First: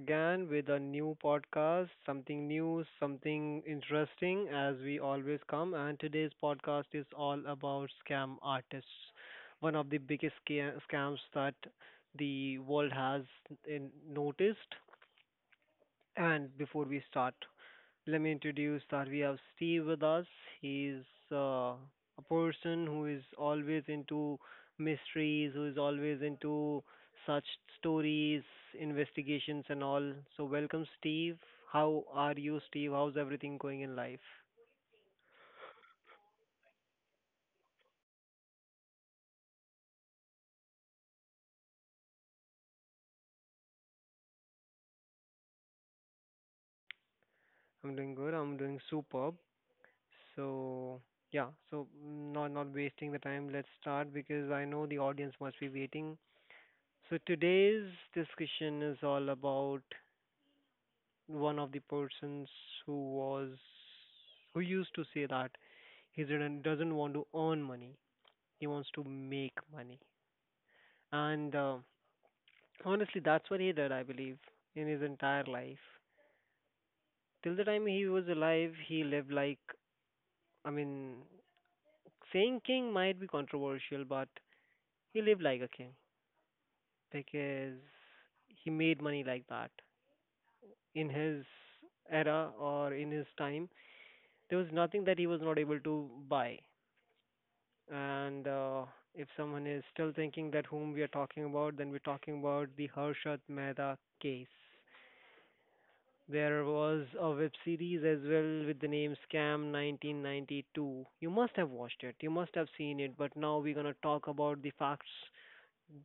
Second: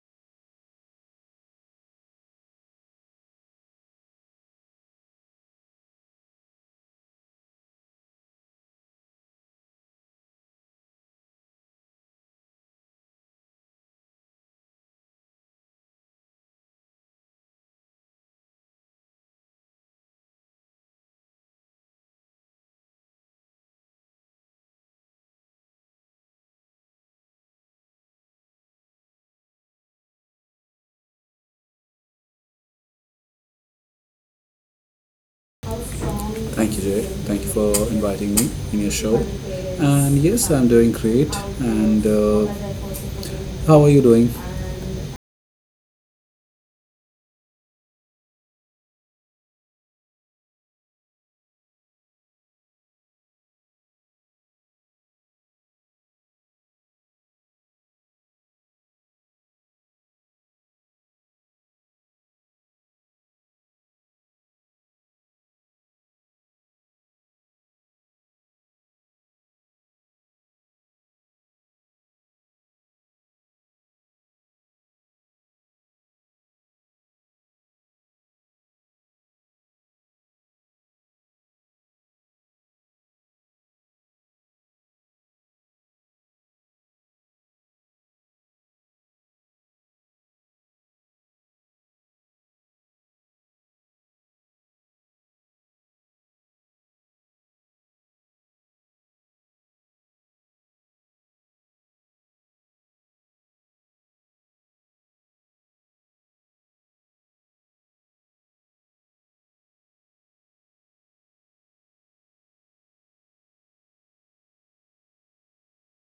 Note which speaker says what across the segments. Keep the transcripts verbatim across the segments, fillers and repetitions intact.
Speaker 1: again with a new podcast, something new, something interesting, as we always come. And today's podcast is all about scam artists, one of the biggest sca- scams that the world has in- noticed. And before we start, let me introduce that we have Steve with us. He's uh, a person who is always into mysteries, who is always into such stories, investigations, and all. So, welcome, Steve. How are you, Steve? How's everything going in life?
Speaker 2: Thank you, Jay. Thank you for inviting me in your show. And yes, I'm doing great. And uh, how are you doing?
Speaker 1: I'm doing good. I'm doing superb. So, yeah. So, not not wasting the time. Let's start because I know the audience must be waiting. So today's discussion is all about one of the persons who was who used to say that he didn't doesn't want to earn money, he wants to make money. And uh, honestly, that's what he did, I believe. In his entire life, till the time he was alive, he lived like, i mean saying king might be controversial, but he lived like a king because he made money like that. In his era or in his time, there was nothing that he was not able to buy. And uh, if someone is still thinking that whom we are talking about, then we're talking about the Harshad Mehta case. There was a web series as well with the name Scam nineteen ninety-two. You must have watched it. You must have seen it. But now we're gonna talk about the facts.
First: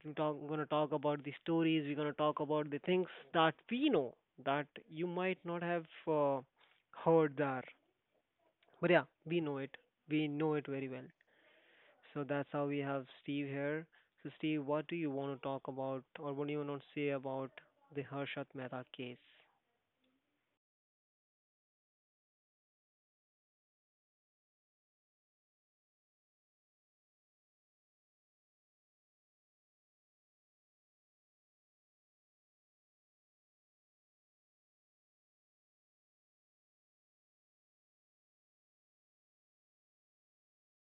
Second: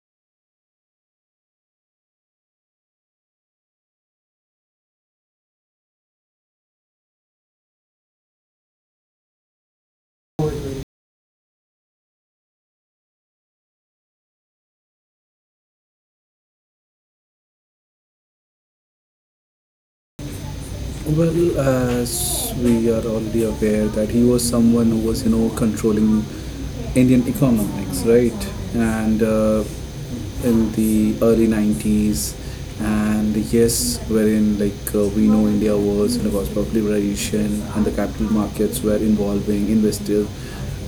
Speaker 1: We're talk, gonna talk about the stories. We're gonna talk about the things that we know that you might not have uh, heard there. But yeah, we know it. We know it very well. So that's how we have Steve here. So Steve, what do you want to talk about, or what do you want to say about the Harshat Mehta case?
Speaker 2: Well, as we are already aware that he was someone who was, you know, controlling Indian economics, right? And uh, In the early nineties, and yes, wherein like uh, we know India was in a cusp of liberalization, and the capital markets were involving investors.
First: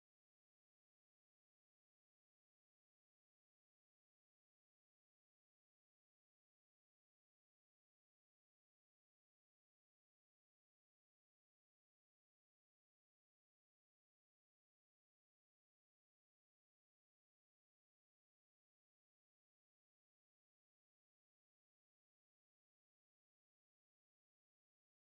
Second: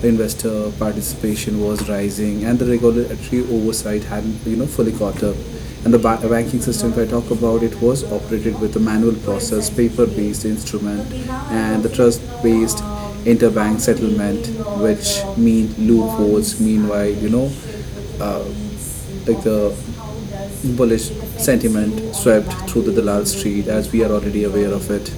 Speaker 2: The investor participation was rising, and the regulatory oversight hadn't you know fully caught up. And the ba- banking system, if I talk about, it was operated with a manual process, paper based instrument, and the trust based interbank settlement, which mean loopholes. Meanwhile, you know uh, like the bullish sentiment swept through the Dalal Street, as we are already aware of it.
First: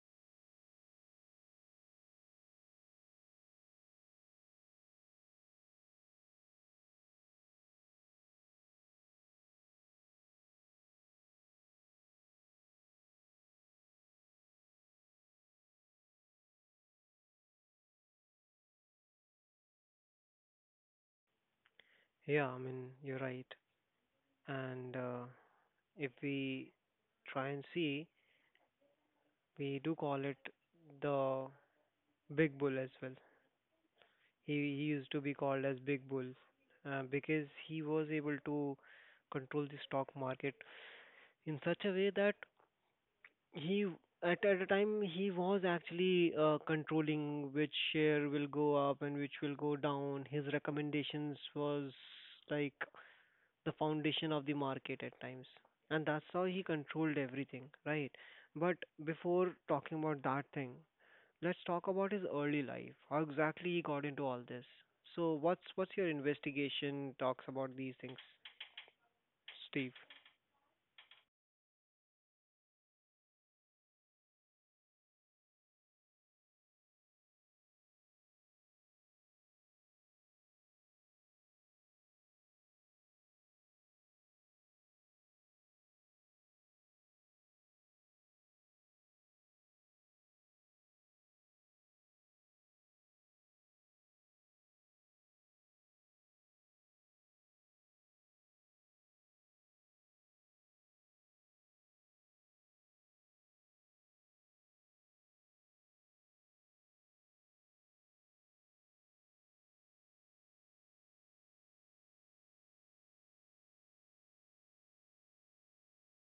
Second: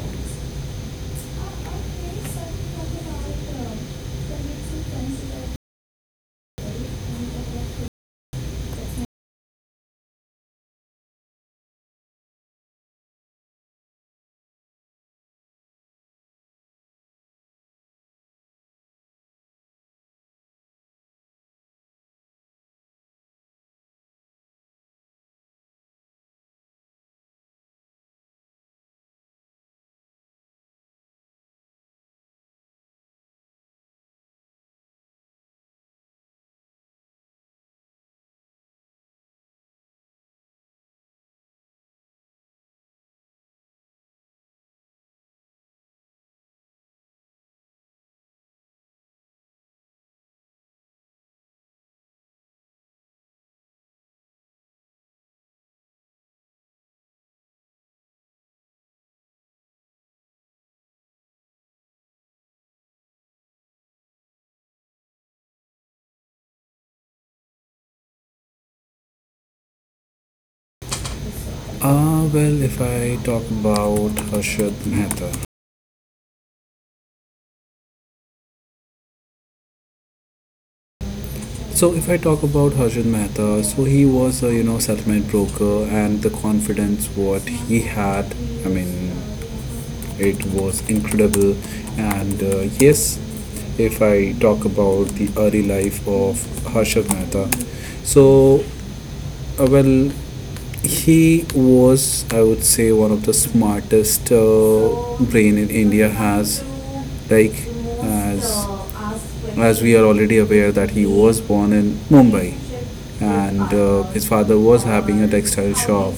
Speaker 1: Yeah, I mean you're right. And uh, if we try and see, we do call it the Big Bull as well. He he used to be called as Big Bull uh, because he was able to control the stock market in such a way that he, at, at a time, he was actually uh, controlling which share will go up and which will go down. His recommendations was like the foundation of the market at times, and that's how he controlled everything, right? But before talking about that thing, let's talk about his early life, how exactly he got into all this. So what's what's your investigation talks about these things, Steve?
Speaker 2: Ah, well, if I talk about Harshad Mehta. So if I talk about Harshad Mehta, so he was a you know settlement broker, and the confidence what he had, I mean, it was incredible. And uh, Yes, if I talk about the early life of Harshad Mehta, so uh, well, he was, I would say, one of the smartest uh, brain in India has. Like, as as we are already aware that he was born in Mumbai, and uh, his father was having a textile shop,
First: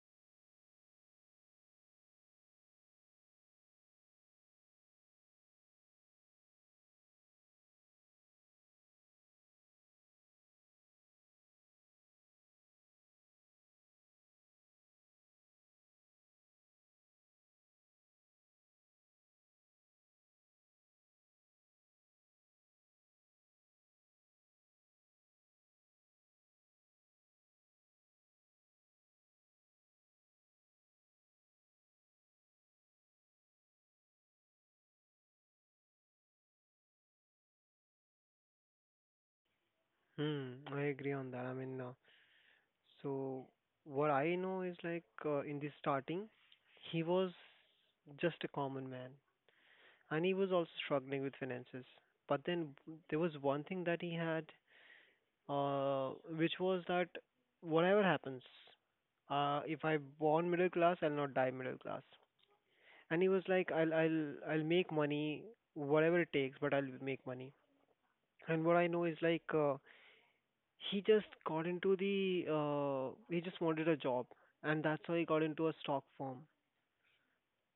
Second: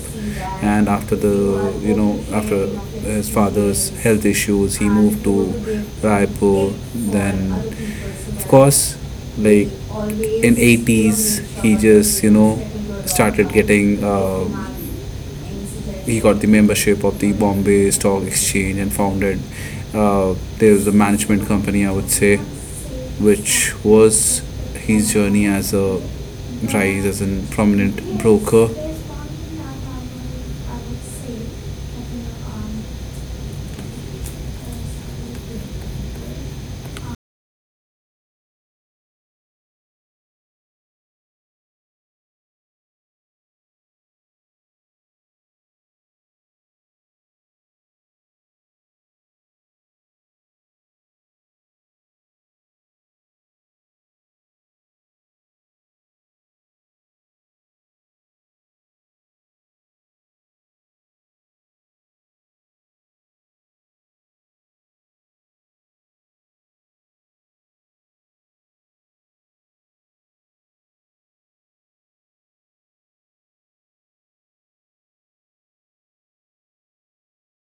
Speaker 2: and after the you know after his father's health issues, he moved to Raipur. Then, of course, like in eighties, he just you know started getting uh, he got the membership of the Bombay Stock Exchange and founded uh, there's a management company, I would say, which was his journey as a rise as a prominent broker.
Speaker 1: Hmm, I agree on that. I mean, uh, so what I know is like, uh, in the starting, he was just a common man, and he was also struggling with finances. But then there was one thing that he had, uh, which was that whatever happens, uh, if I born middle class, I'll not die middle class. And he was like, I'll I'll I'll make money, whatever it takes, but I'll make money. And what I know is like. Uh, He just got into the, uh, he just wanted a job, and that's how he got into a stock firm.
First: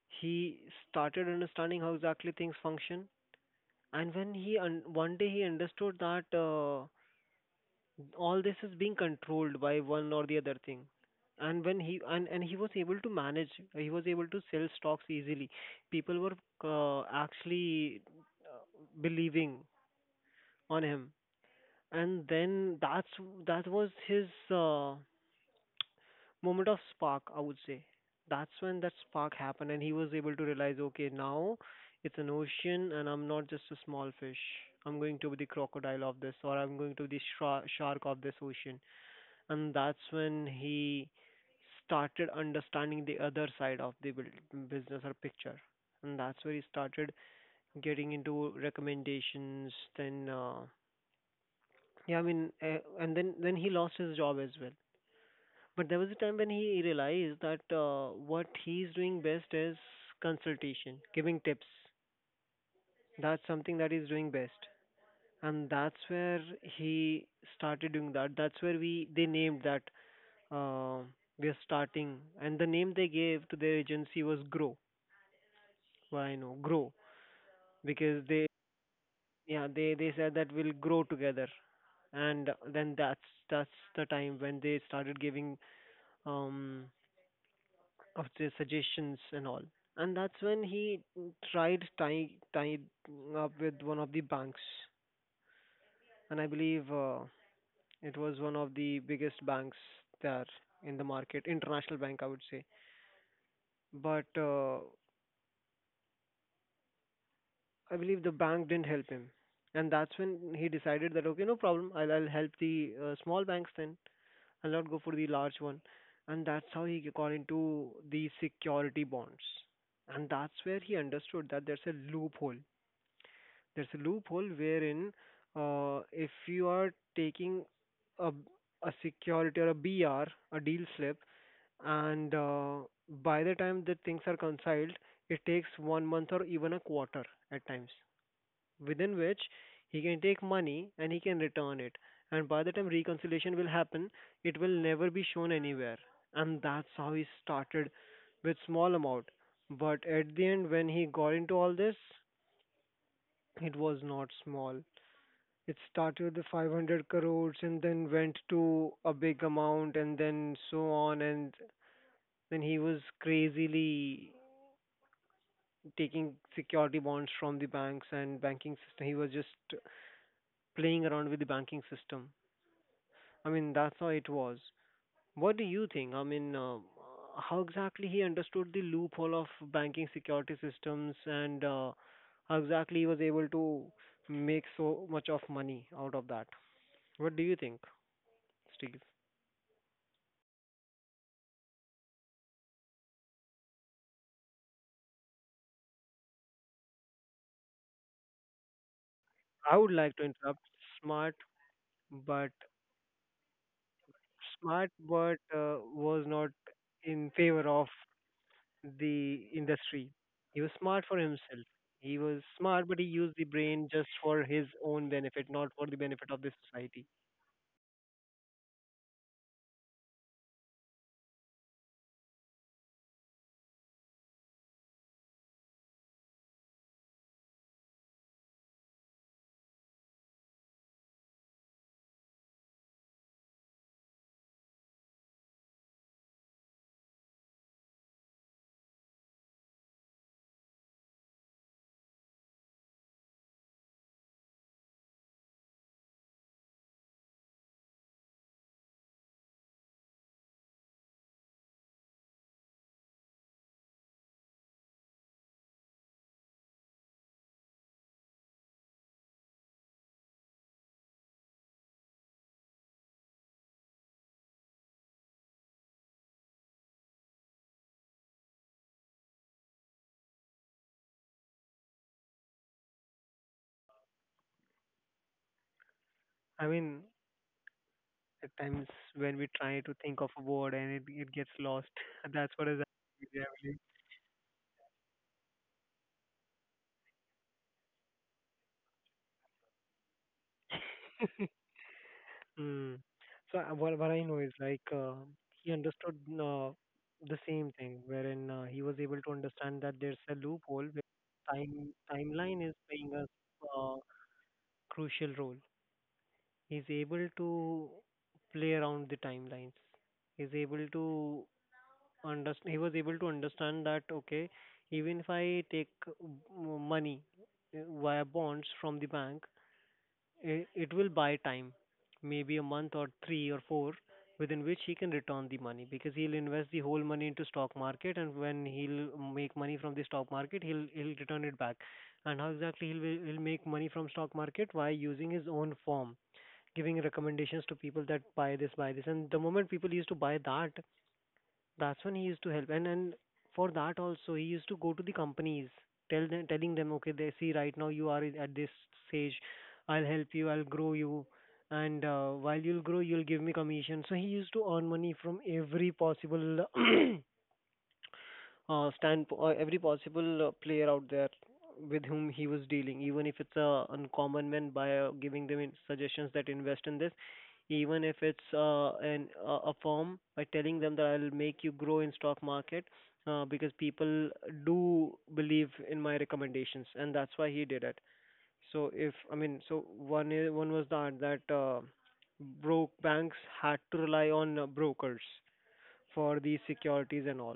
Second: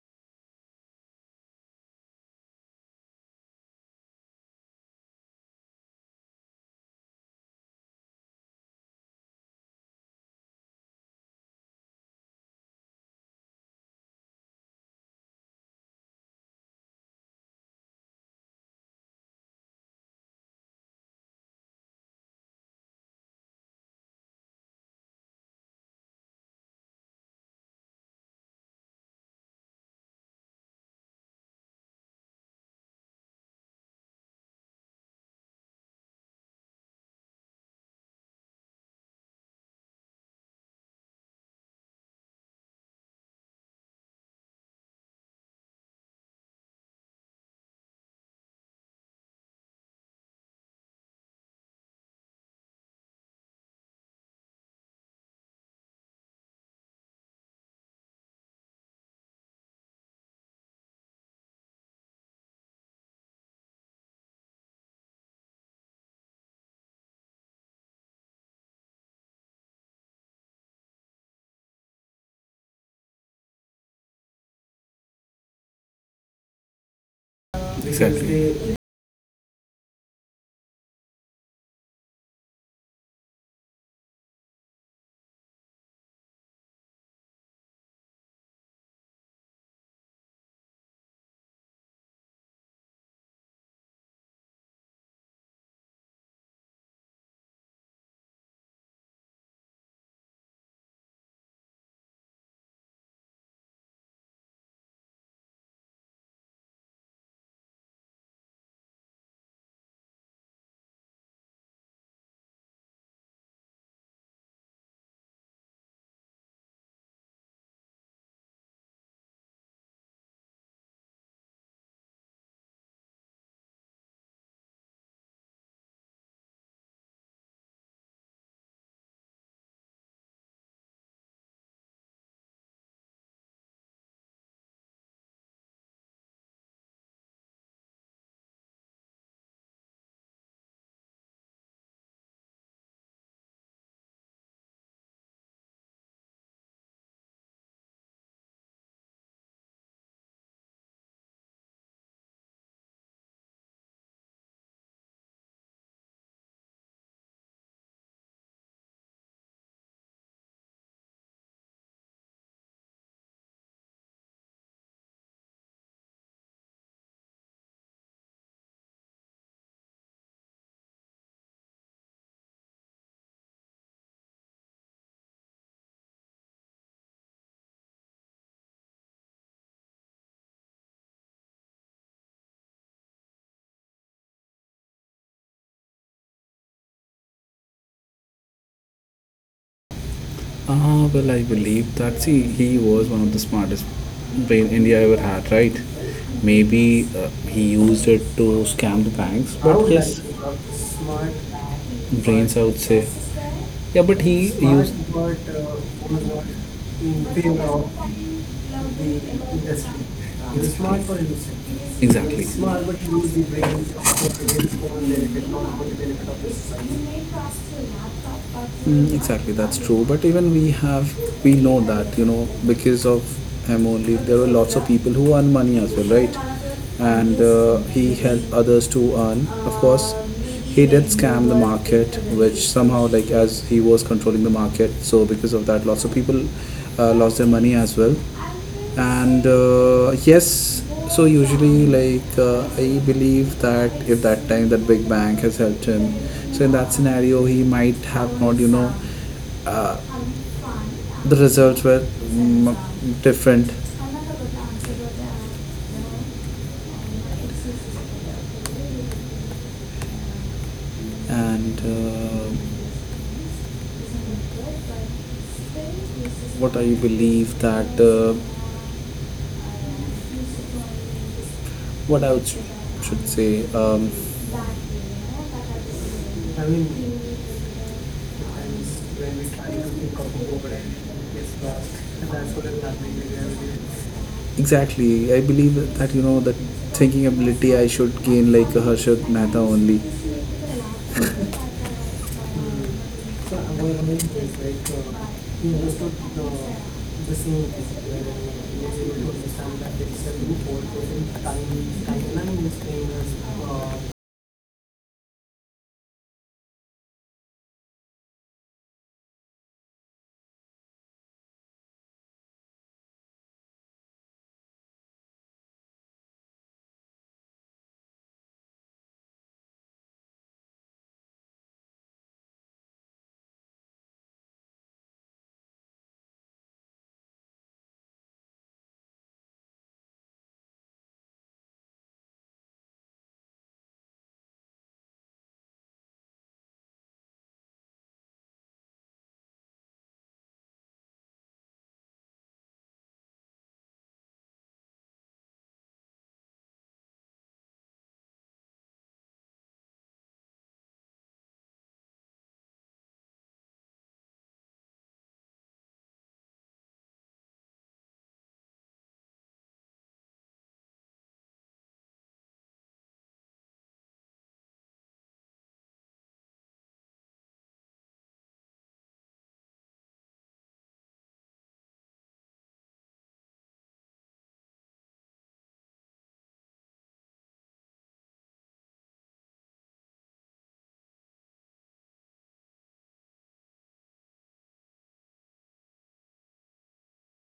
Speaker 1: He started understanding how exactly things function, and when he, un- one day he understood that uh, all this is being controlled by one or the other thing. And when he, and, and he was able to manage, he was able to sell stocks easily. People were uh, actually believing on him, and then that's that was his uh, moment of spark, I would say. That's when that spark happened, and he was able to realize, okay, now it's an ocean, and I'm not just a small fish. I'm going to be the crocodile of this, or I'm going to be the shra- shark of this ocean. And that's when he started understanding the other side of the buil- business or picture. And that's where he started getting into recommendations. Then, uh, yeah, I mean, uh, and then then he lost his job as well. But there was a time when he realized that uh, what he's doing best is consultation, giving tips. That's something that he's doing best, and that's where he started doing that. That's where we they named that, uh, we are starting, and the name they gave to their agency was Grow. Why no, Grow, because they,
Speaker 2: Exactly.
Speaker 1: yeah, they they said that we'll grow together, and then that's that's the time when they started giving um of their suggestions and all. And that's when he tried tying tying up with one of the banks, and I believe uh, it was one of the biggest banks there in the market, international bank, I would say. But uh, I believe the bank didn't help him, and that's when he decided that okay, no problem, I'll I'll help the uh, small banks then. I'll not go for the large one, and that's how he got into the security bonds, and that's where he understood that there's a loophole. There's a loophole wherein uh, if you are taking a, a security or a B R, a deal slip, and uh, by the time that things are consigned, it takes one month or even a quarter at times, within which he can take money and he can return it. And by the time reconciliation will happen, it will never be shown anywhere. And that's how he started with small amount. But at the end, when he got into all this, it was not small. It started with five hundred crores and then went to a big amount and then so on. And then he was crazily taking security bonds from the banks and banking system. He was just playing around with the banking system. I mean, that's how it was. What do you think? I mean, uh, how exactly he understood the loophole of banking security systems, and uh, how exactly he was able to make so much of money out of that? What do you think, Steve?
Speaker 2: Ah well, I believe that, see, he was one of the smartest brain India ever had, right? Maybe uh, he used it to scam the banks,
Speaker 1: I
Speaker 2: but
Speaker 1: would
Speaker 2: would like
Speaker 1: like to interrupt.
Speaker 2: his
Speaker 1: Smart, but
Speaker 2: brains, I would say, yeah. But he
Speaker 1: smart,
Speaker 2: used uh,
Speaker 1: but uh, was not in favor of
Speaker 2: the
Speaker 1: the
Speaker 2: industry.
Speaker 1: industry. He was
Speaker 2: It's smart
Speaker 1: smart for
Speaker 2: for industry.
Speaker 1: himself. He
Speaker 2: Exactly.
Speaker 1: was
Speaker 2: It's smart,
Speaker 1: smart, but
Speaker 2: but
Speaker 1: he
Speaker 2: you use
Speaker 1: used
Speaker 2: the
Speaker 1: the
Speaker 2: brain
Speaker 1: brain just
Speaker 2: for
Speaker 1: for his
Speaker 2: its
Speaker 1: own benefit,
Speaker 2: benefit,
Speaker 1: not
Speaker 2: not for
Speaker 1: for
Speaker 2: the
Speaker 1: the
Speaker 2: benefit
Speaker 1: benefit
Speaker 2: of
Speaker 1: of the society.
Speaker 2: the. Mm, exactly, that's true. But even we have, we know that, you know, because of him only, there were lots of people who earn money as well, right? And uh, He helped others to earn. Of course, he did scam the market, which somehow, like, as he was controlling the market, so because of that, lots of people uh, lost their money as well. And uh, Yes, so usually, like uh, I believe that if that time that big bang has helped him, so in that scenario, he might have not you know uh, the results were mm, different. And uh, What I believe that uh, what I would, should say um,
Speaker 1: I mean, at times
Speaker 2: times when
Speaker 1: when
Speaker 2: we
Speaker 1: we
Speaker 2: try
Speaker 1: try
Speaker 2: to
Speaker 1: to
Speaker 2: think
Speaker 1: think
Speaker 2: of
Speaker 1: of a
Speaker 2: a word
Speaker 1: word
Speaker 2: and
Speaker 1: and it, it
Speaker 2: it
Speaker 1: gets
Speaker 2: gets
Speaker 1: lost,
Speaker 2: lost, and
Speaker 1: that's
Speaker 2: that's what
Speaker 1: what is
Speaker 2: is happening with
Speaker 1: happening.
Speaker 2: everything. Exactly. I believe that you know that thinking ability I should gain like a Harshad Mehta only.
Speaker 1: Mm.
Speaker 2: So
Speaker 1: So
Speaker 2: our
Speaker 1: uh, what
Speaker 2: aim
Speaker 1: what I
Speaker 2: is
Speaker 1: know is like,
Speaker 2: like
Speaker 1: uh,
Speaker 2: uh,
Speaker 1: he
Speaker 2: most
Speaker 1: understood
Speaker 2: of the
Speaker 1: uh,
Speaker 2: the
Speaker 1: the
Speaker 2: same
Speaker 1: same thing,
Speaker 2: thing where uh,
Speaker 1: wherein uh, he
Speaker 2: we
Speaker 1: was
Speaker 2: are
Speaker 1: able to
Speaker 2: able to understand
Speaker 1: understand
Speaker 2: that
Speaker 1: that
Speaker 2: there
Speaker 1: there's
Speaker 2: is a
Speaker 1: a
Speaker 2: loophole,
Speaker 1: loophole where
Speaker 2: so time
Speaker 1: time
Speaker 2: timeline
Speaker 1: timeline is
Speaker 2: is playing
Speaker 1: playing a uh,
Speaker 2: us uh,
Speaker 1: crucial role. He's able to play around the timelines. He's able to understand. He was able to understand that okay, even if I take uh, m- money uh, via bonds from the bank, it, it will buy time, maybe a month or three or four, within which he can return the money because he'll invest the whole money into stock market, and when he'll make money from the stock market, he'll he'll return it back. And how exactly he'll he'll make money from stock market by using his own firm, giving recommendations to people that buy this, buy this, and the moment people used to buy that, that's when he used to help, and and for that also he used to go to the companies, tell them, telling them, okay, they see right now you are at this stage, I'll help you, I'll grow you, and uh, while you'll grow, you'll give me commission. So he used to earn money from every possible uh, stand uh, every possible uh, player out there with whom he was dealing, even if it's a uncommon man by uh, giving them in- suggestions that invest in this, even if it's uh, an uh, a a firm by telling them that I'll make you grow in stock market uh, because people do believe in my recommendations, and that's why he did it. So if I mean, so one is, one was that that uh, broke banks had to rely on uh, brokers for these securities and all.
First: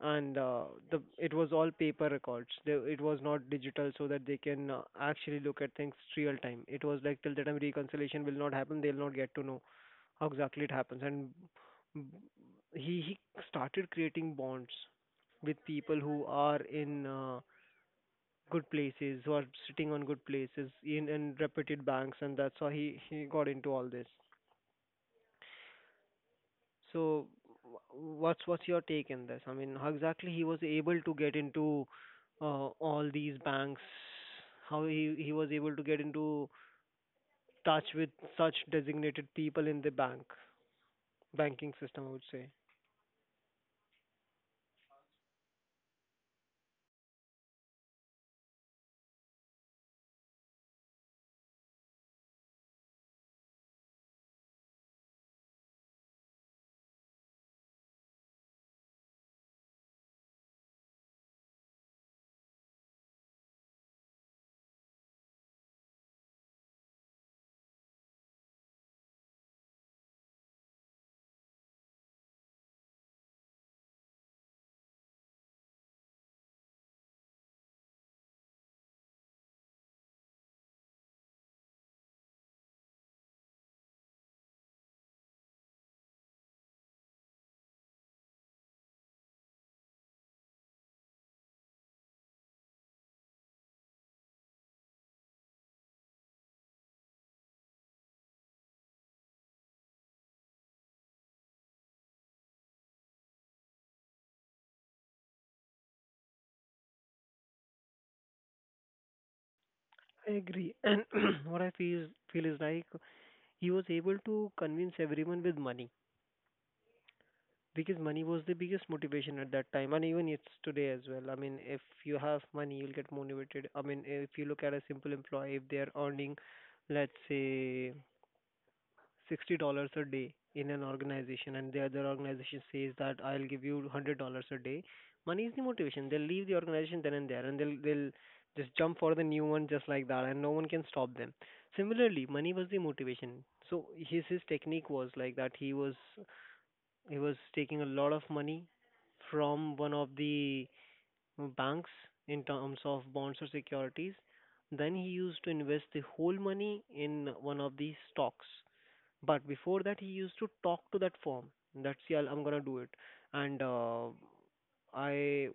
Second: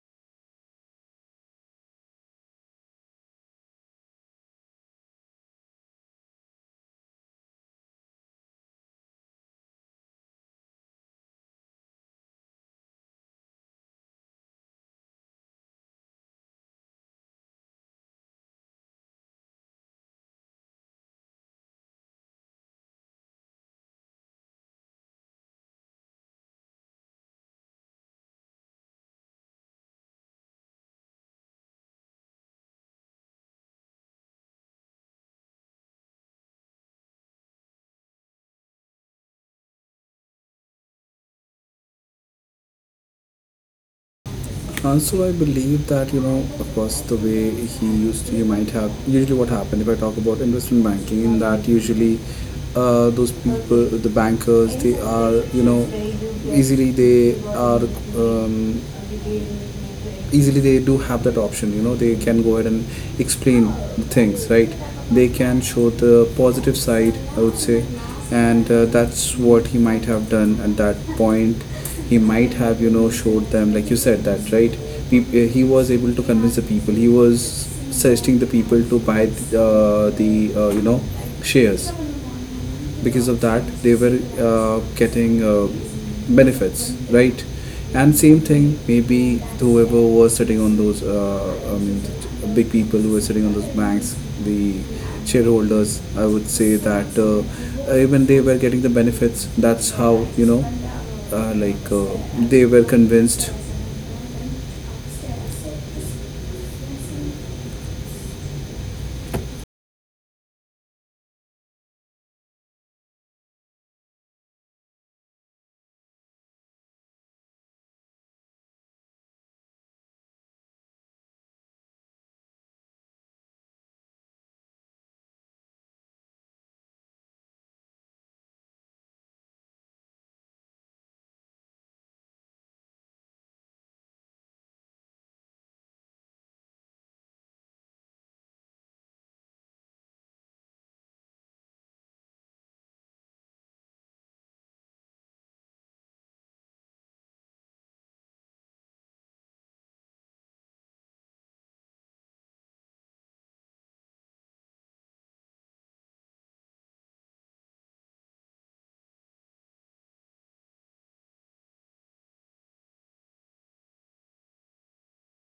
Speaker 1: And uh, the it was all paper records. There, it was not digital, so that they can uh, actually look at things real time. It was like till the time reconciliation will not happen, they'll not get to know how exactly it happens. And b- he he started creating bonds with people who are in uh, good places, who are sitting on good places in in reputed banks, and that's how he he got into all this. So wh- what's what's your take in this? I mean, how exactly he was able to get into uh, all these banks? How he he was able to get into touch with such designated people in the bank banking system, I would say.
Speaker 2: also, I believe that, you know, of course, the way he used to, you might have, usually what happened, if I talk about investment banking, in that usually uh, those people, the bankers, they are, you know, easily they are um, easily they do have that option, you know they can go ahead and explain things, right. They can show the positive side, I would say. And uh, That's what he might have done at that point. He might have you know showed them, like you said, that right, he, uh, he was able to convince the people. He was suggesting the people to buy the, uh, the uh, you know shares, because of that they were uh, getting uh, benefits, right. And same thing, maybe whoever was sitting on those uh, I mean, big people who were sitting on those banks, the shareholders, I would say, that uh, even they were getting the benefits. That's how, you know uh, like uh, they were convinced.
Speaker 1: I agree. And what I feel feel is like he was able to convince everyone with money. Because money was the biggest motivation at that time, and even it's today as well. I mean, if you have money, you'll get motivated. I mean, if you look at a simple employee, if they are earning, let's say, sixty dollars a day in an organization, and the other organization says that I'll give you one hundred dollars a day, money is the motivation. They'll leave the organization then and there, and they'll they'll just jump for the new one just like that, and no one can stop them. Similarly, money was the motivation. So his his technique was like that. He was he was taking a lot of money from one of the banks in terms of bonds or securities. Then he used to invest the whole money in one of the stocks. But before that, he used to talk to that firm. That's, yeah, I'm gonna do it. And uh, I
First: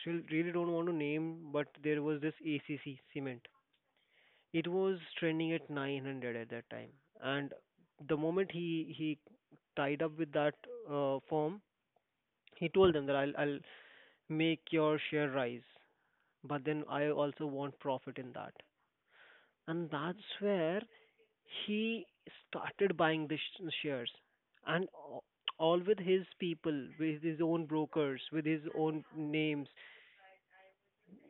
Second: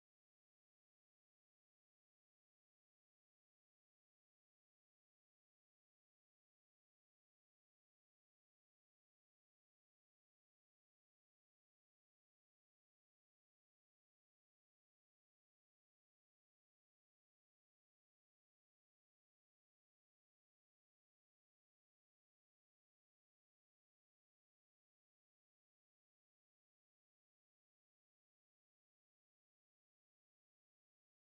Speaker 1: still really don't want to name, but there was this A C C cement. It was trending at nine hundred at that time, and the moment he he tied up with that uh, firm, he told them that I'll, I'll make your share rise, but then I also want profit in that. And that's where he started buying the sh- shares. And a- all with his people, with his own brokers, with his own names.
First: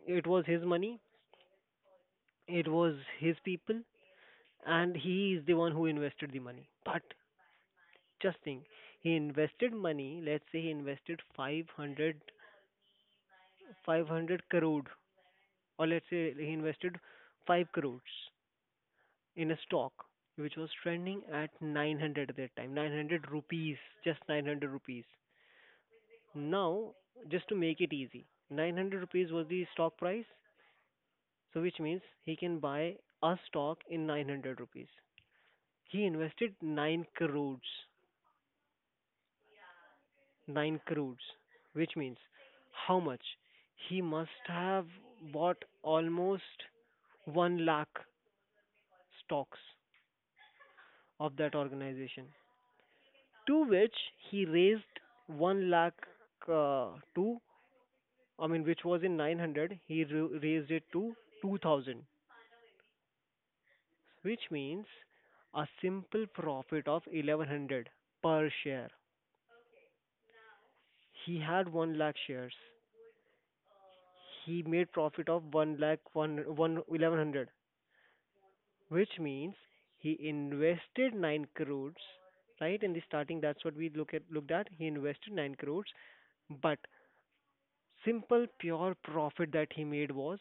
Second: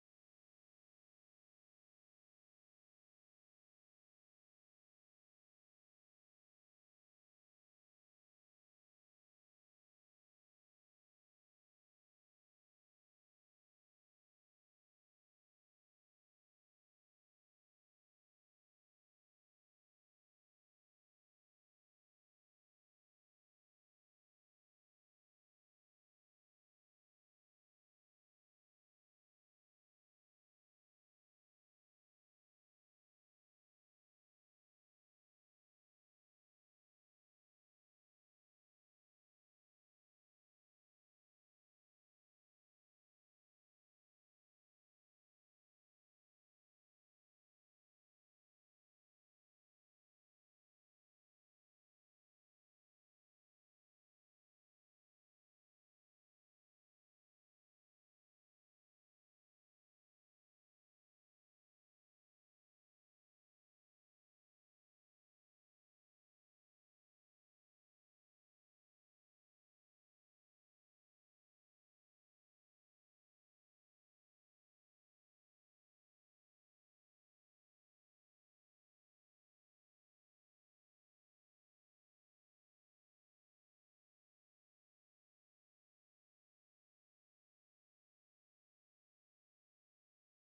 Speaker 1: It was his money, it was his people, and he is the one who invested the money. But just think, he invested money. Let's say he invested five hundred five hundred crore, or let's say he invested five crores in a stock which was trending at nine hundred at that time, nine hundred rupees, just nine hundred rupees. Now, just to make it easy, nine hundred rupees was the stock price. So which means he can buy a stock in nine hundred rupees. He invested nine crores, nine crores, which means how much he must have bought? Almost one lakh stocks of that organization, to which he raised one lakh uh, to, I mean, which was in nine hundred, he ra- raised it to two thousand, which means a simple profit of eleven hundred per share. He had one lakh shares. He made profit of one lakh one, one eleven hundred, which means he invested nine crores, right? In the starting, that's what we look at, looked at. He invested nine crores, but simple pure profit that he made was...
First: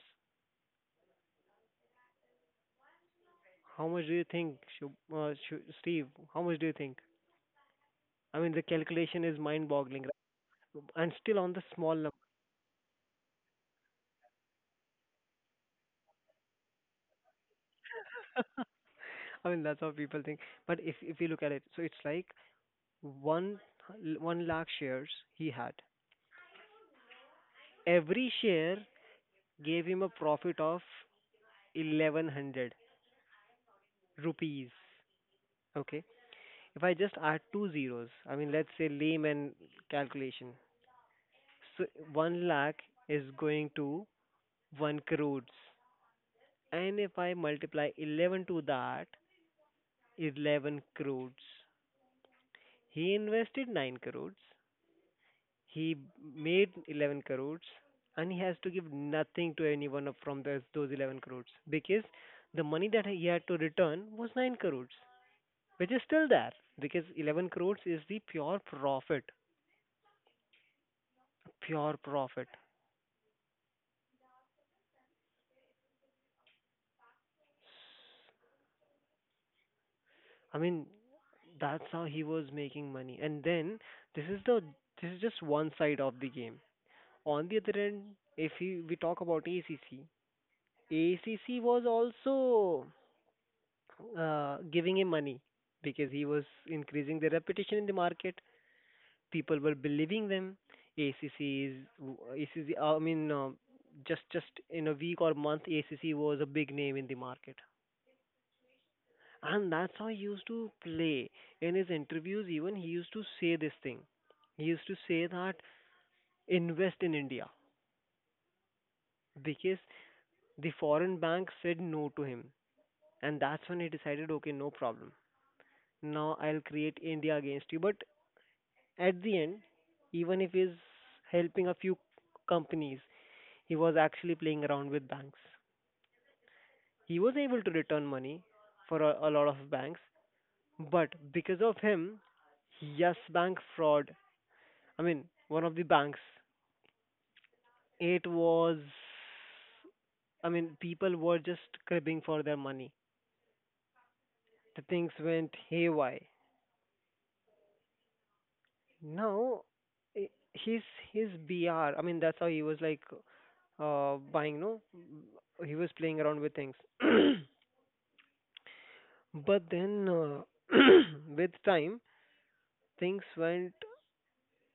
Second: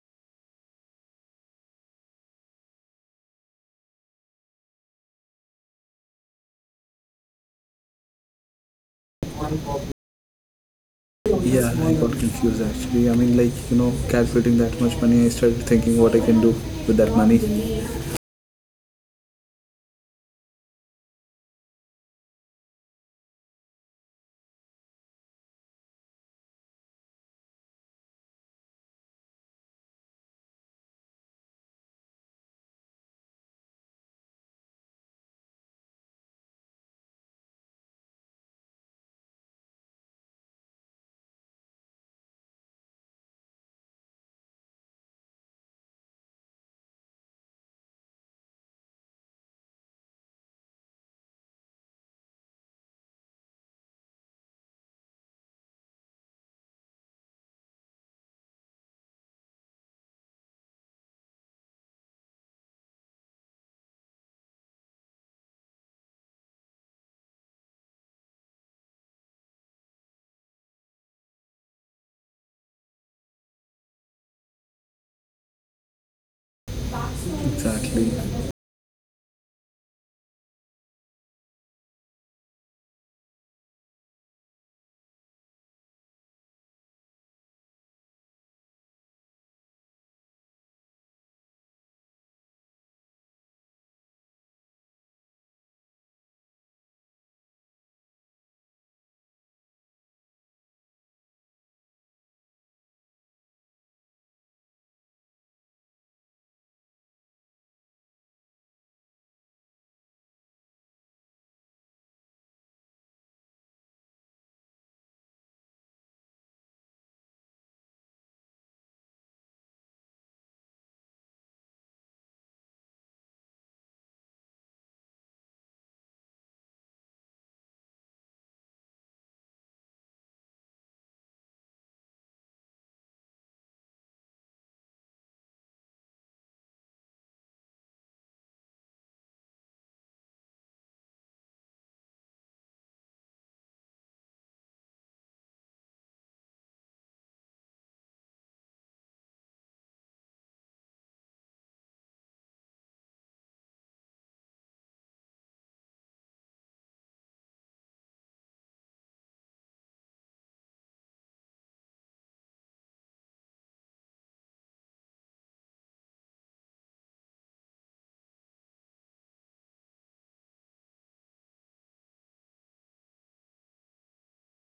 Speaker 1: How much do you think, Shub, uh, Shu- Steve? How much do you think? I mean, the calculation is mind-boggling, right? And still on the
Speaker 2: Yeah, I
Speaker 1: small
Speaker 2: got
Speaker 1: number.
Speaker 2: confused, actually. I mean, like, you know calculating that much money, I started thinking what I can do with that money.
Speaker 1: I mean, that's how people think. But if if you look at it, so it's like one one lakh shares he had. Every share gave him a profit of eleven hundred rupees. Okay, if I just add two zeros, I mean, let's say layman calculation. So one lakh is going to one crores. And if I multiply eleven to that, eleven crores. He invested nine crores. He made eleven crores. And he has to give nothing to anyone of- from those, those eleven crores. Because the money that he had to return was nine crores. Which is still there. Because eleven crores is the pure profit. Pure profit.
Speaker 2: Exactly.
Speaker 1: I mean, that's how he was making money. And then this is the this is just one side of the game. On the other end, if we, we talk about A C C, A C C was also uh, giving him money because he was increasing the reputation in the market. People were believing them. A C C is A C C. I mean, uh, just just in a week or month, A C C was a big name in the market, and that's how he used to play. In his interviews, even he used to say this thing. He used to say that invest in India, because the foreign bank said no to him. And that's when he decided, okay, no problem. Now I'll create India against you. But at the end, even if he's helping a few companies, he was actually playing around with banks. He was able to return money for a, a lot of banks, but because of him, Yes Bank fraud, I mean, one of the banks, it was, I mean, people were just cribbing for their money. The things went haywire. No, i- his his B R. I mean, that's how he was like uh buying. No, he was playing around with things. But then uh, with time, things went.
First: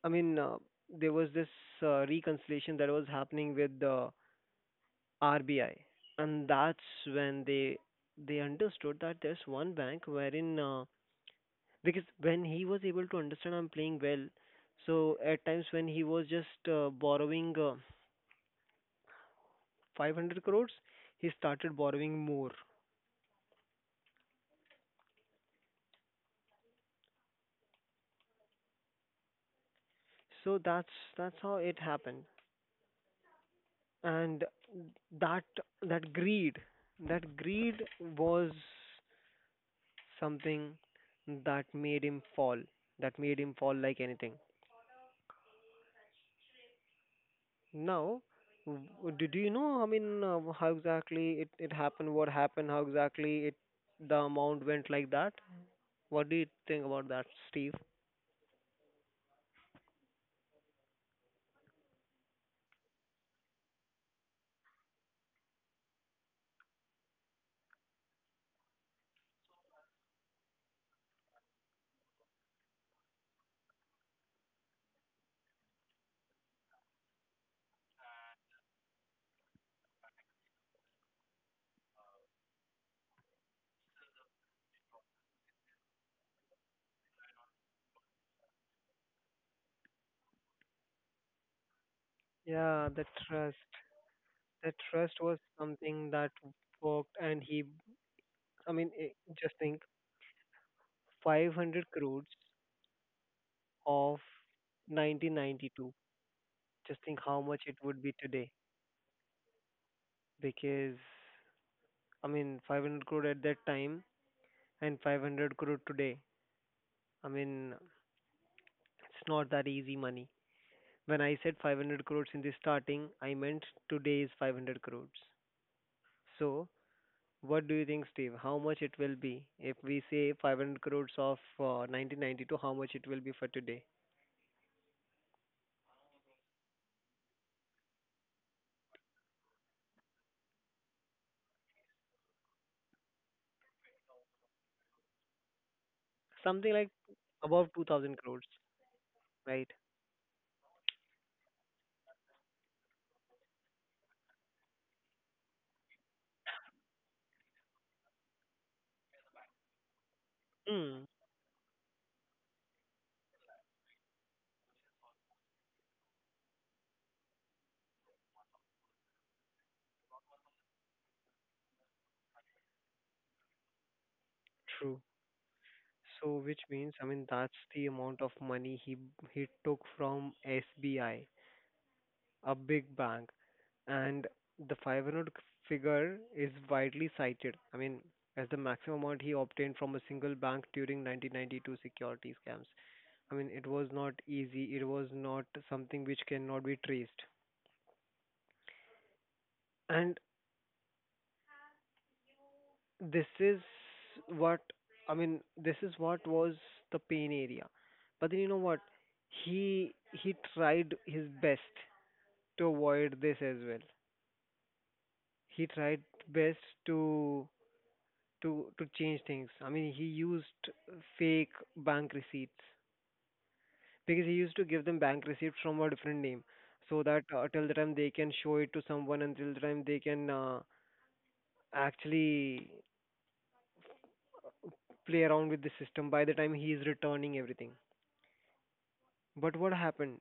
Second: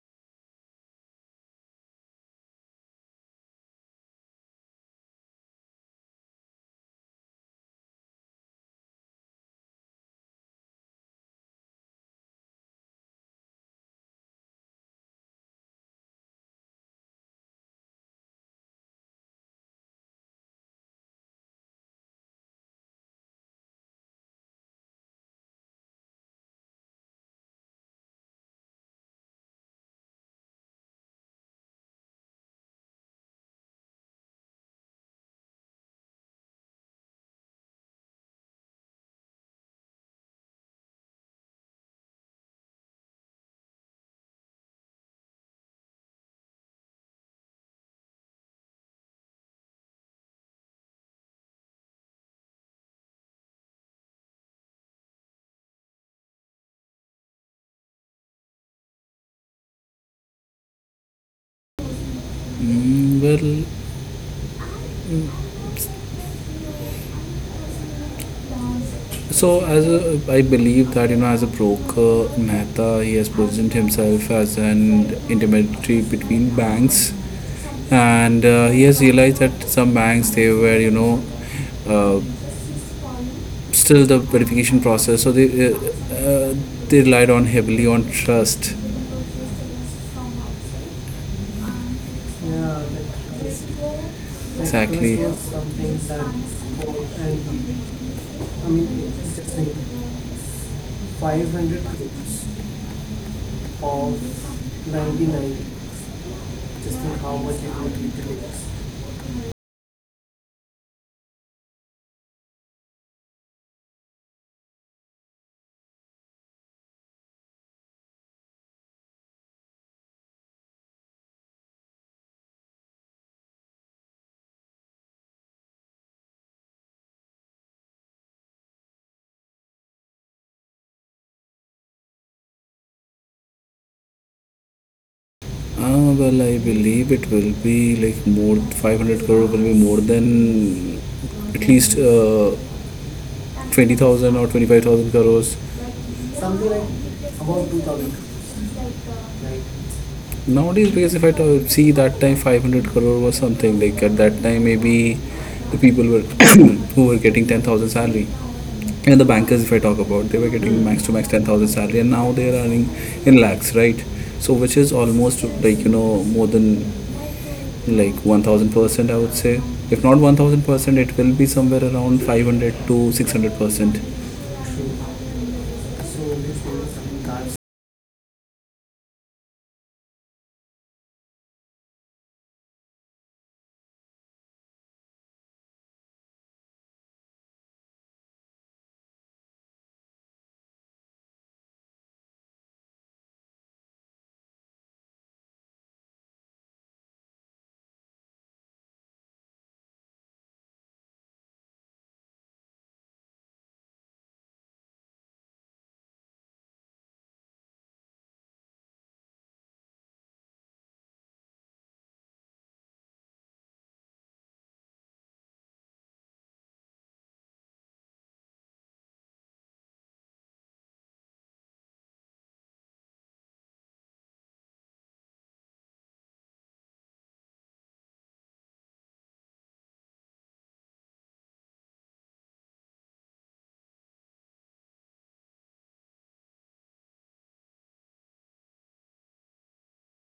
Speaker 1: I mean, uh, there was this uh, reconciliation that was happening with the R B I, and that's when they they understood that there's one bank wherein uh, because when he was able to understand I'm playing well, so at times when he was just uh, borrowing Uh, five hundred crores, he started borrowing more. So that's that's how it happened. And that that greed, that greed was something that made him fall. That made him fall like anything. Now, w- do do you know? I mean, uh, how exactly it it happened? What happened? How exactly it the amount went like that? What do you think about that, Steve?
Speaker 2: Mm. Well, so as a, I believe that, you know, as a broker, Mehta, he has positioned himself as an intermediary between banks, and uh, he has realized that some banks, they were you know uh, still the verification process, so they uh, uh, they relied on heavily on trust.
Speaker 1: Yeah,
Speaker 2: Yeah,
Speaker 1: the trust.
Speaker 2: that.
Speaker 1: The trust
Speaker 2: Exactly.
Speaker 1: was something that worked, and he
Speaker 2: And
Speaker 1: I mean, eh, just think five hundred
Speaker 2: five hundred
Speaker 1: crores
Speaker 2: crores
Speaker 1: of
Speaker 2: of ninety-nine,
Speaker 1: nineteen ninety-two. Just think
Speaker 2: justin
Speaker 1: how
Speaker 2: how
Speaker 1: much
Speaker 2: much
Speaker 1: it
Speaker 2: it
Speaker 1: would
Speaker 2: would
Speaker 1: be
Speaker 2: be today.
Speaker 1: today. Because, I mean, five hundred crore at that time and five hundred crore today. I mean, it's not that easy money. When I said five hundred crores in the starting, I meant today's five hundred crores. So, what do you think, Steve? How much it will be if we say five hundred crores of uh, nineteen ninety-two? How much it will be for today?
Speaker 2: Uh, well, I believe it will be like more five hundred crore will be more than at least uh, twenty thousand or twenty-five thousand crores.
Speaker 1: Something
Speaker 2: Something
Speaker 1: like
Speaker 2: like
Speaker 1: above
Speaker 2: about
Speaker 1: two thousand
Speaker 2: two thousand,
Speaker 1: crores,
Speaker 2: right.
Speaker 1: right?
Speaker 2: Nowadays, because if I ta- see, that time five hundred crore was something like, at that time maybe the people were who were getting ten thousand salary. And the bankers, if I talk about, they were getting
Speaker 1: Mm,
Speaker 2: max to max ten thousand salary, and now they are earning in lakhs, right? So, which is almost, like, you know more than, like, one thousand percent, I would say. If not one thousand percent, it will be somewhere around five hundred to six hundred percent.
Speaker 1: true. So which means, I mean, that's the amount of money he he took from S B I, a big bank, and the five hundred figure is widely cited. I mean, as the maximum amount he obtained from a single bank during nineteen ninety-two security scams. I mean, it was not easy. It was not something which cannot be traced. And this is what I mean. This is what was the pain area. But then you know what? He he tried his best to avoid this as well. He tried best to to to change things. I mean, he used fake bank receipts because he used to give them bank receipts from a different name, so that uh, till the time they can show it to someone, until the time they can uh, actually play around with the system by the time he is returning everything. But what happened?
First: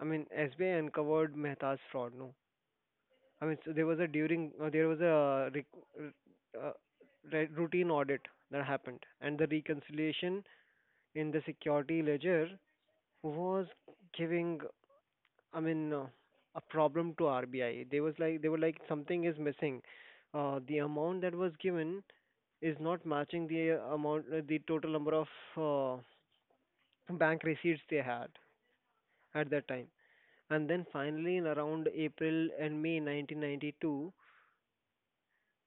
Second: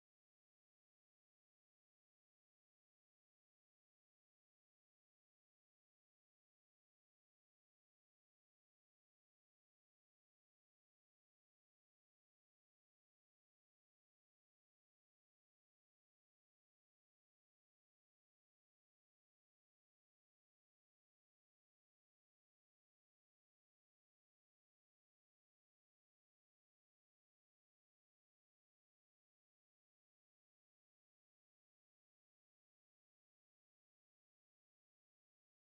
Speaker 1: I mean, S B I uncovered Mehta's fraud. No, I mean, so there was a during uh, there was a re- r- uh, re- routine audit that happened, and the reconciliation in the security ledger was giving, I mean, uh, a problem to R B I. They was like they were like something is missing. Uh, the amount that was given is not matching the amount, uh, the total number of uh, bank receipts they had at that time. And then finally, in around April and May nineteen ninety-two,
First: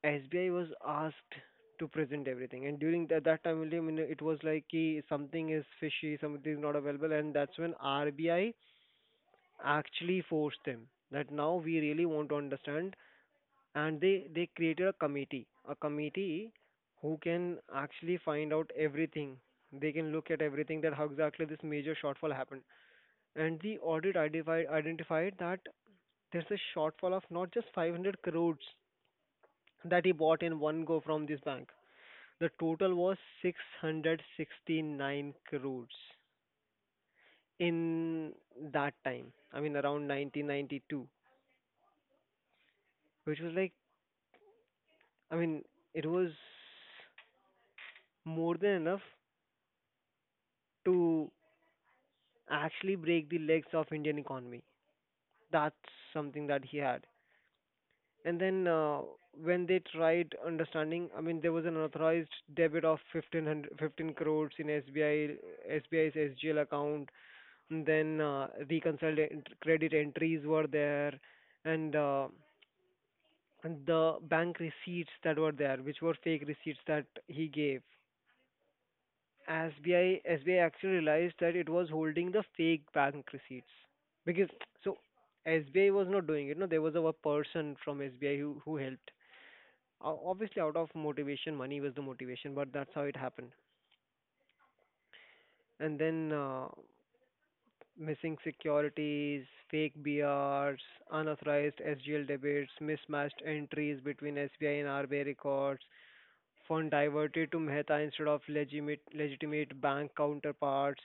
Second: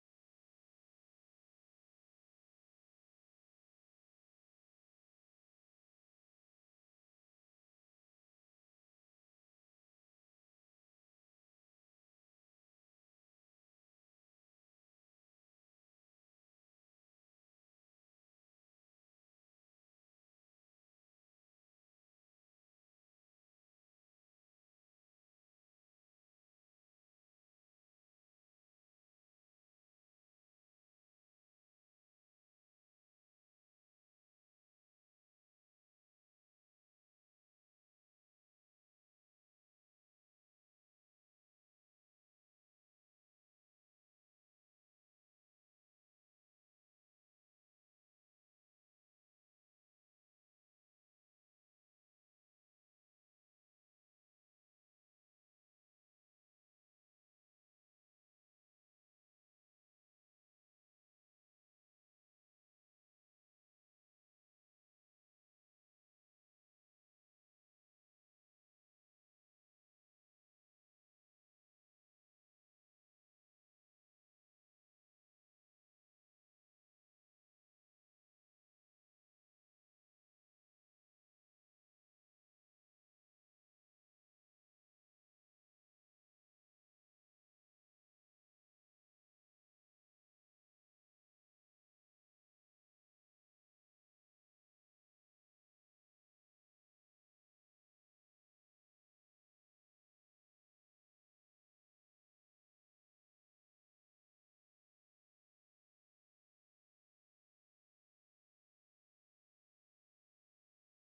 Speaker 1: S B I was asked to present everything. And during that, that time, only, I mean, it was like ki, something is fishy, something is not available. And that's when R B I actually forced them that now we really want to understand. And they, they created a committee, a committee who can actually find out everything. They can look at everything, that how exactly this major shortfall happened. And the audit identified, identified that there's a shortfall of not just five hundred crores that he bought in one go from this bank. The total was six hundred sixty-nine crores in that time. I mean, around nineteen ninety-two, which was like, I mean, it was more than enough to actually break the legs of Indian economy. That's something that he had. And then uh, when they tried understanding, I mean, there was an authorized debit of fifteen hundred, fifteen crores in SBI, S B I's S G L account. And then uh, reconciled ent- credit entries were there, and uh, and the bank receipts that were there, which were fake receipts that he gave. S B I S B I actually realized that it was holding the fake bank receipts because, so S B I was not doing it. No, there was a person from S B I who who helped, o- obviously out of motivation, money was the motivation, but that's how it happened. And then uh, missing securities, fake B Rs, unauthorized S G L debits, mismatched entries between S B I and R B I records, fund diverted to Mehta instead of legitimate legitimate bank counterparts.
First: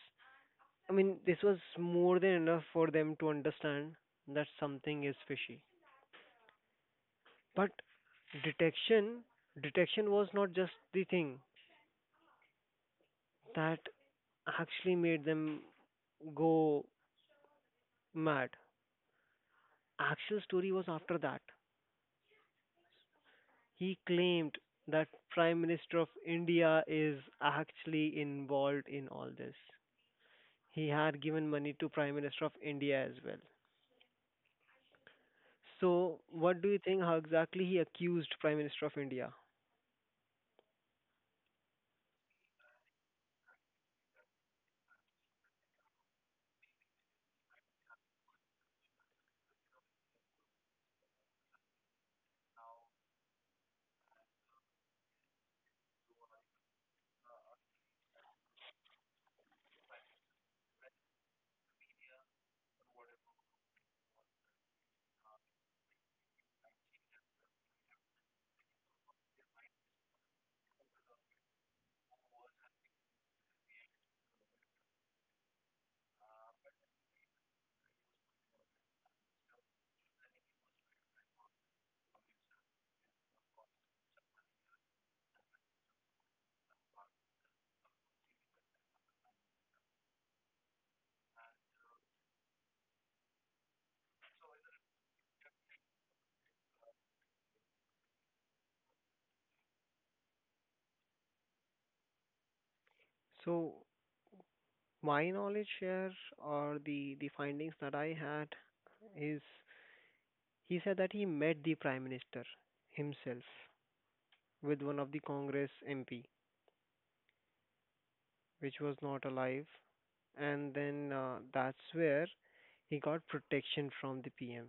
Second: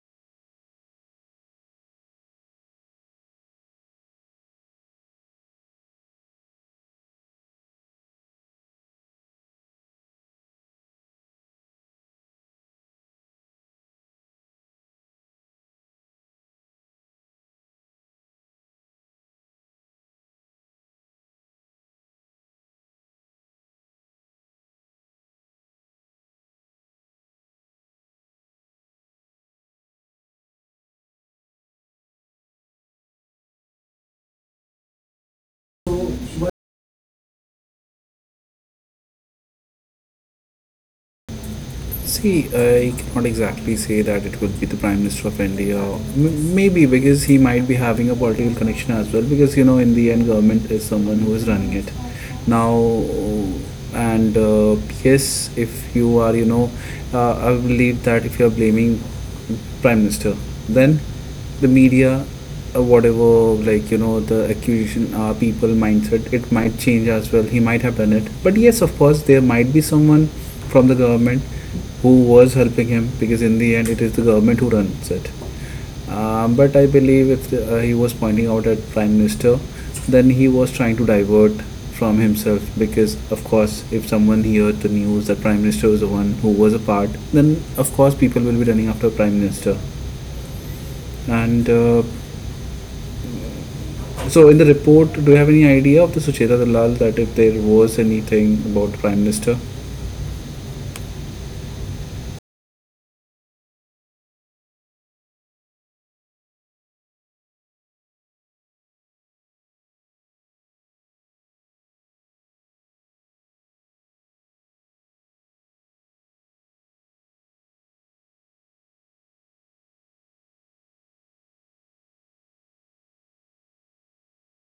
Speaker 1: I mean, this was more than enough for them to understand that something is fishy. But detection detection was not just the thing that actually made them go mad. Actual story was after that. He claimed that Prime Minister of India is actually involved in all this. He had given money to Prime Minister of India as well. So what do you think, how exactly he accused Prime Minister of India?
Speaker 2: See, I cannot exactly say that it would be the Prime Minister of India. M- maybe because he might be having a political connection as well. Because, you know, in the end, government is someone who is running it now. And uh, Yes, if you are, you know, uh, I believe that if you are blaming Prime Minister, then the media uh, whatever, like you know the accusation, uh, people mindset, it might change as well. He might have done it, but yes, of course, there might be someone from the government who was helping him, because in the end, it is the government who runs it. Um, but I believe, if the, uh, he was pointing out at Prime Minister, then he was trying to divert from himself, because of course, if someone heard the news that Prime Minister was the one who was a part, then of course, people will be running after Prime Minister. And uh, So in the report, do you have any idea of the Sucheta Dalal that if there was anything about the Prime Minister?
Speaker 1: So my knowledge here, or the, the findings that I had, is he said that he met the Prime Minister himself with one of the Congress M P, which was not alive, and then uh, that's where he got protection from the P M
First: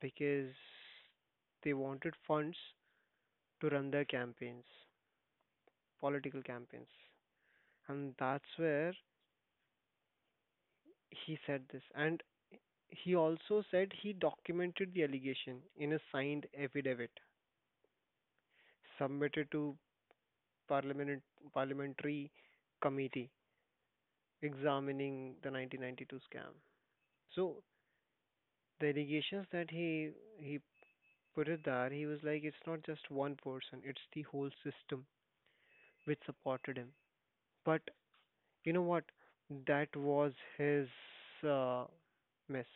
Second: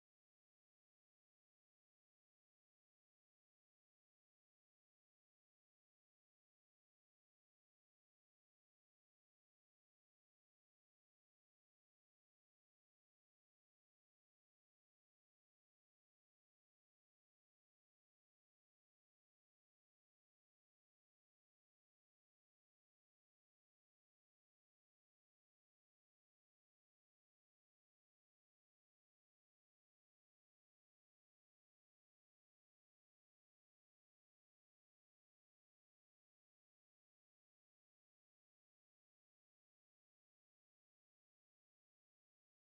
Speaker 1: because they wanted funds to run their campaigns, political campaigns, and that's where he said this. And he also said he documented the allegation in a signed affidavit submitted to parliament parliamentary committee examining the nineteen ninety-two scam. So the allegations that he he Puridhar, he was like, it's not just one person, it's the whole system which supported him. But you know what? That was his uh, miss.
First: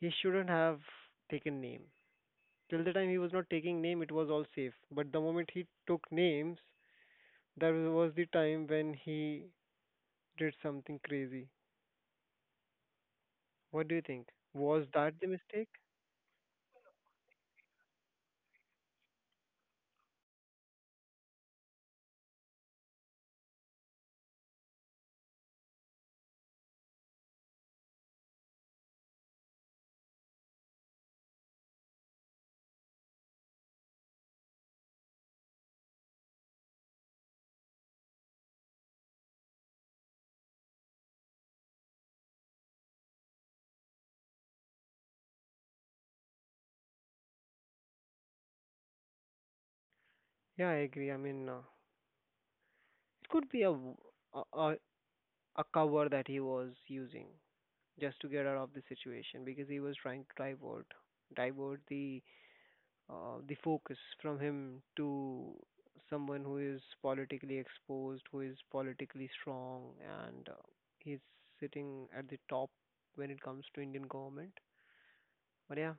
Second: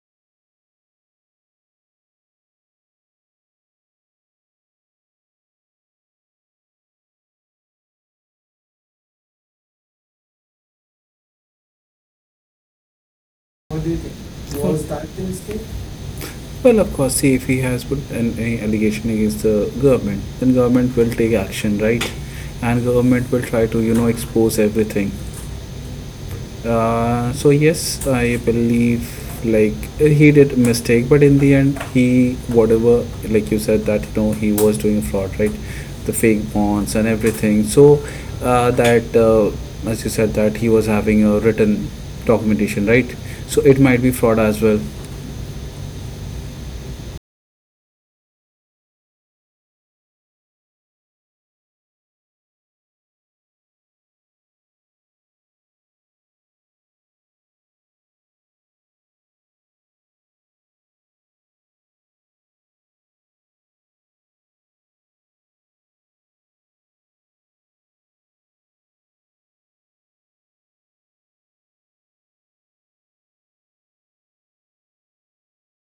Speaker 1: He shouldn't have taken name. Till the time he was not taking name, it was all safe. But the moment he took names, that was the time when he did something crazy.
Speaker 2: What
Speaker 1: What
Speaker 2: do you
Speaker 1: do you think?
Speaker 2: think? Was
Speaker 1: Was
Speaker 2: that
Speaker 1: that
Speaker 2: the
Speaker 1: the
Speaker 2: mistake?
Speaker 1: mistake?
Speaker 2: Well, of course, see, if he has put an, any allegation against the government, then government will take action, right? And government will try to you know expose everything. Uh, so yes, I believe, like, he did a mistake, but in the end, he, whatever, like you said, that you know he was doing fraud, right? The fake bonds and everything. So uh, that uh, As you said, that he was having a written documentation, right? So it might be fraud as well.
Speaker 1: Yeah, I agree. I mean, uh, it could be a, w- a a a cover that he was using, just to get out of the situation because he was trying to divert divert the uh, the focus from him to someone who is politically exposed, who is politically strong, and uh, he's sitting at the top when it comes to Indian government. But yeah,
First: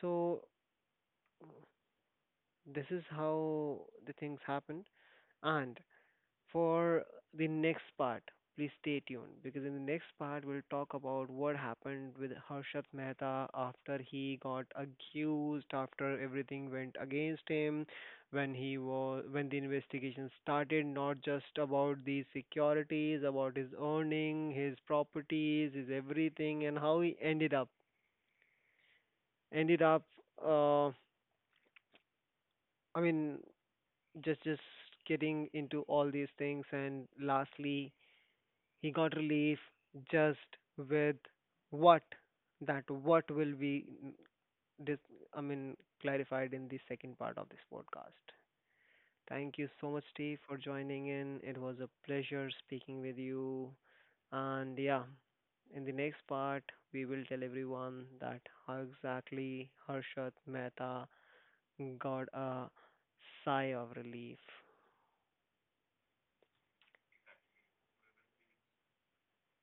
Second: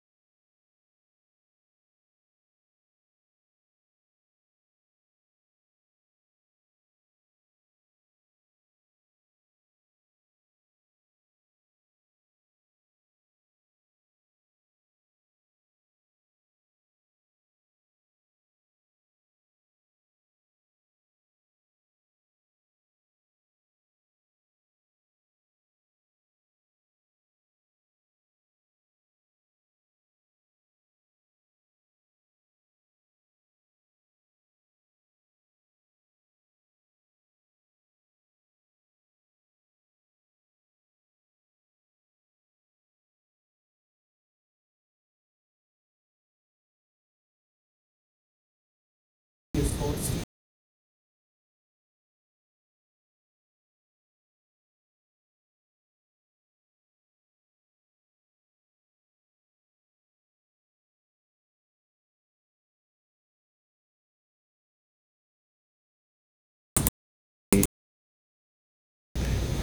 Speaker 1: so this is how the things happened. And for the next part, please stay tuned, because in the next part we'll talk about what happened with Harshat Mehta after he got accused, after everything went against him, when he was when the investigation started, not just about the securities, about his earning, his properties, his everything, and how he ended up ended up uh, I mean, just just getting into all these things. And lastly, he got relief just with what, that what will be mm, dis I mean, clarified in the second part of this podcast. Thank you so much, Steve, for joining in. It was a pleasure speaking with you. And yeah, in the next part, we will tell everyone that how exactly Harshad Mehta got a sigh of relief.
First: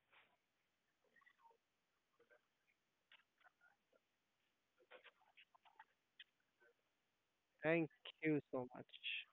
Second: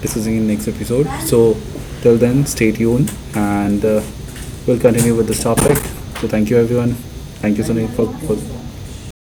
Speaker 2: Discussing in next episode. So till then, stay tuned, and uh, we'll continue with this topic. So thank you everyone. Thank you
Speaker 1: Thank
Speaker 2: Sunil for,
Speaker 1: you so
Speaker 2: for
Speaker 1: much.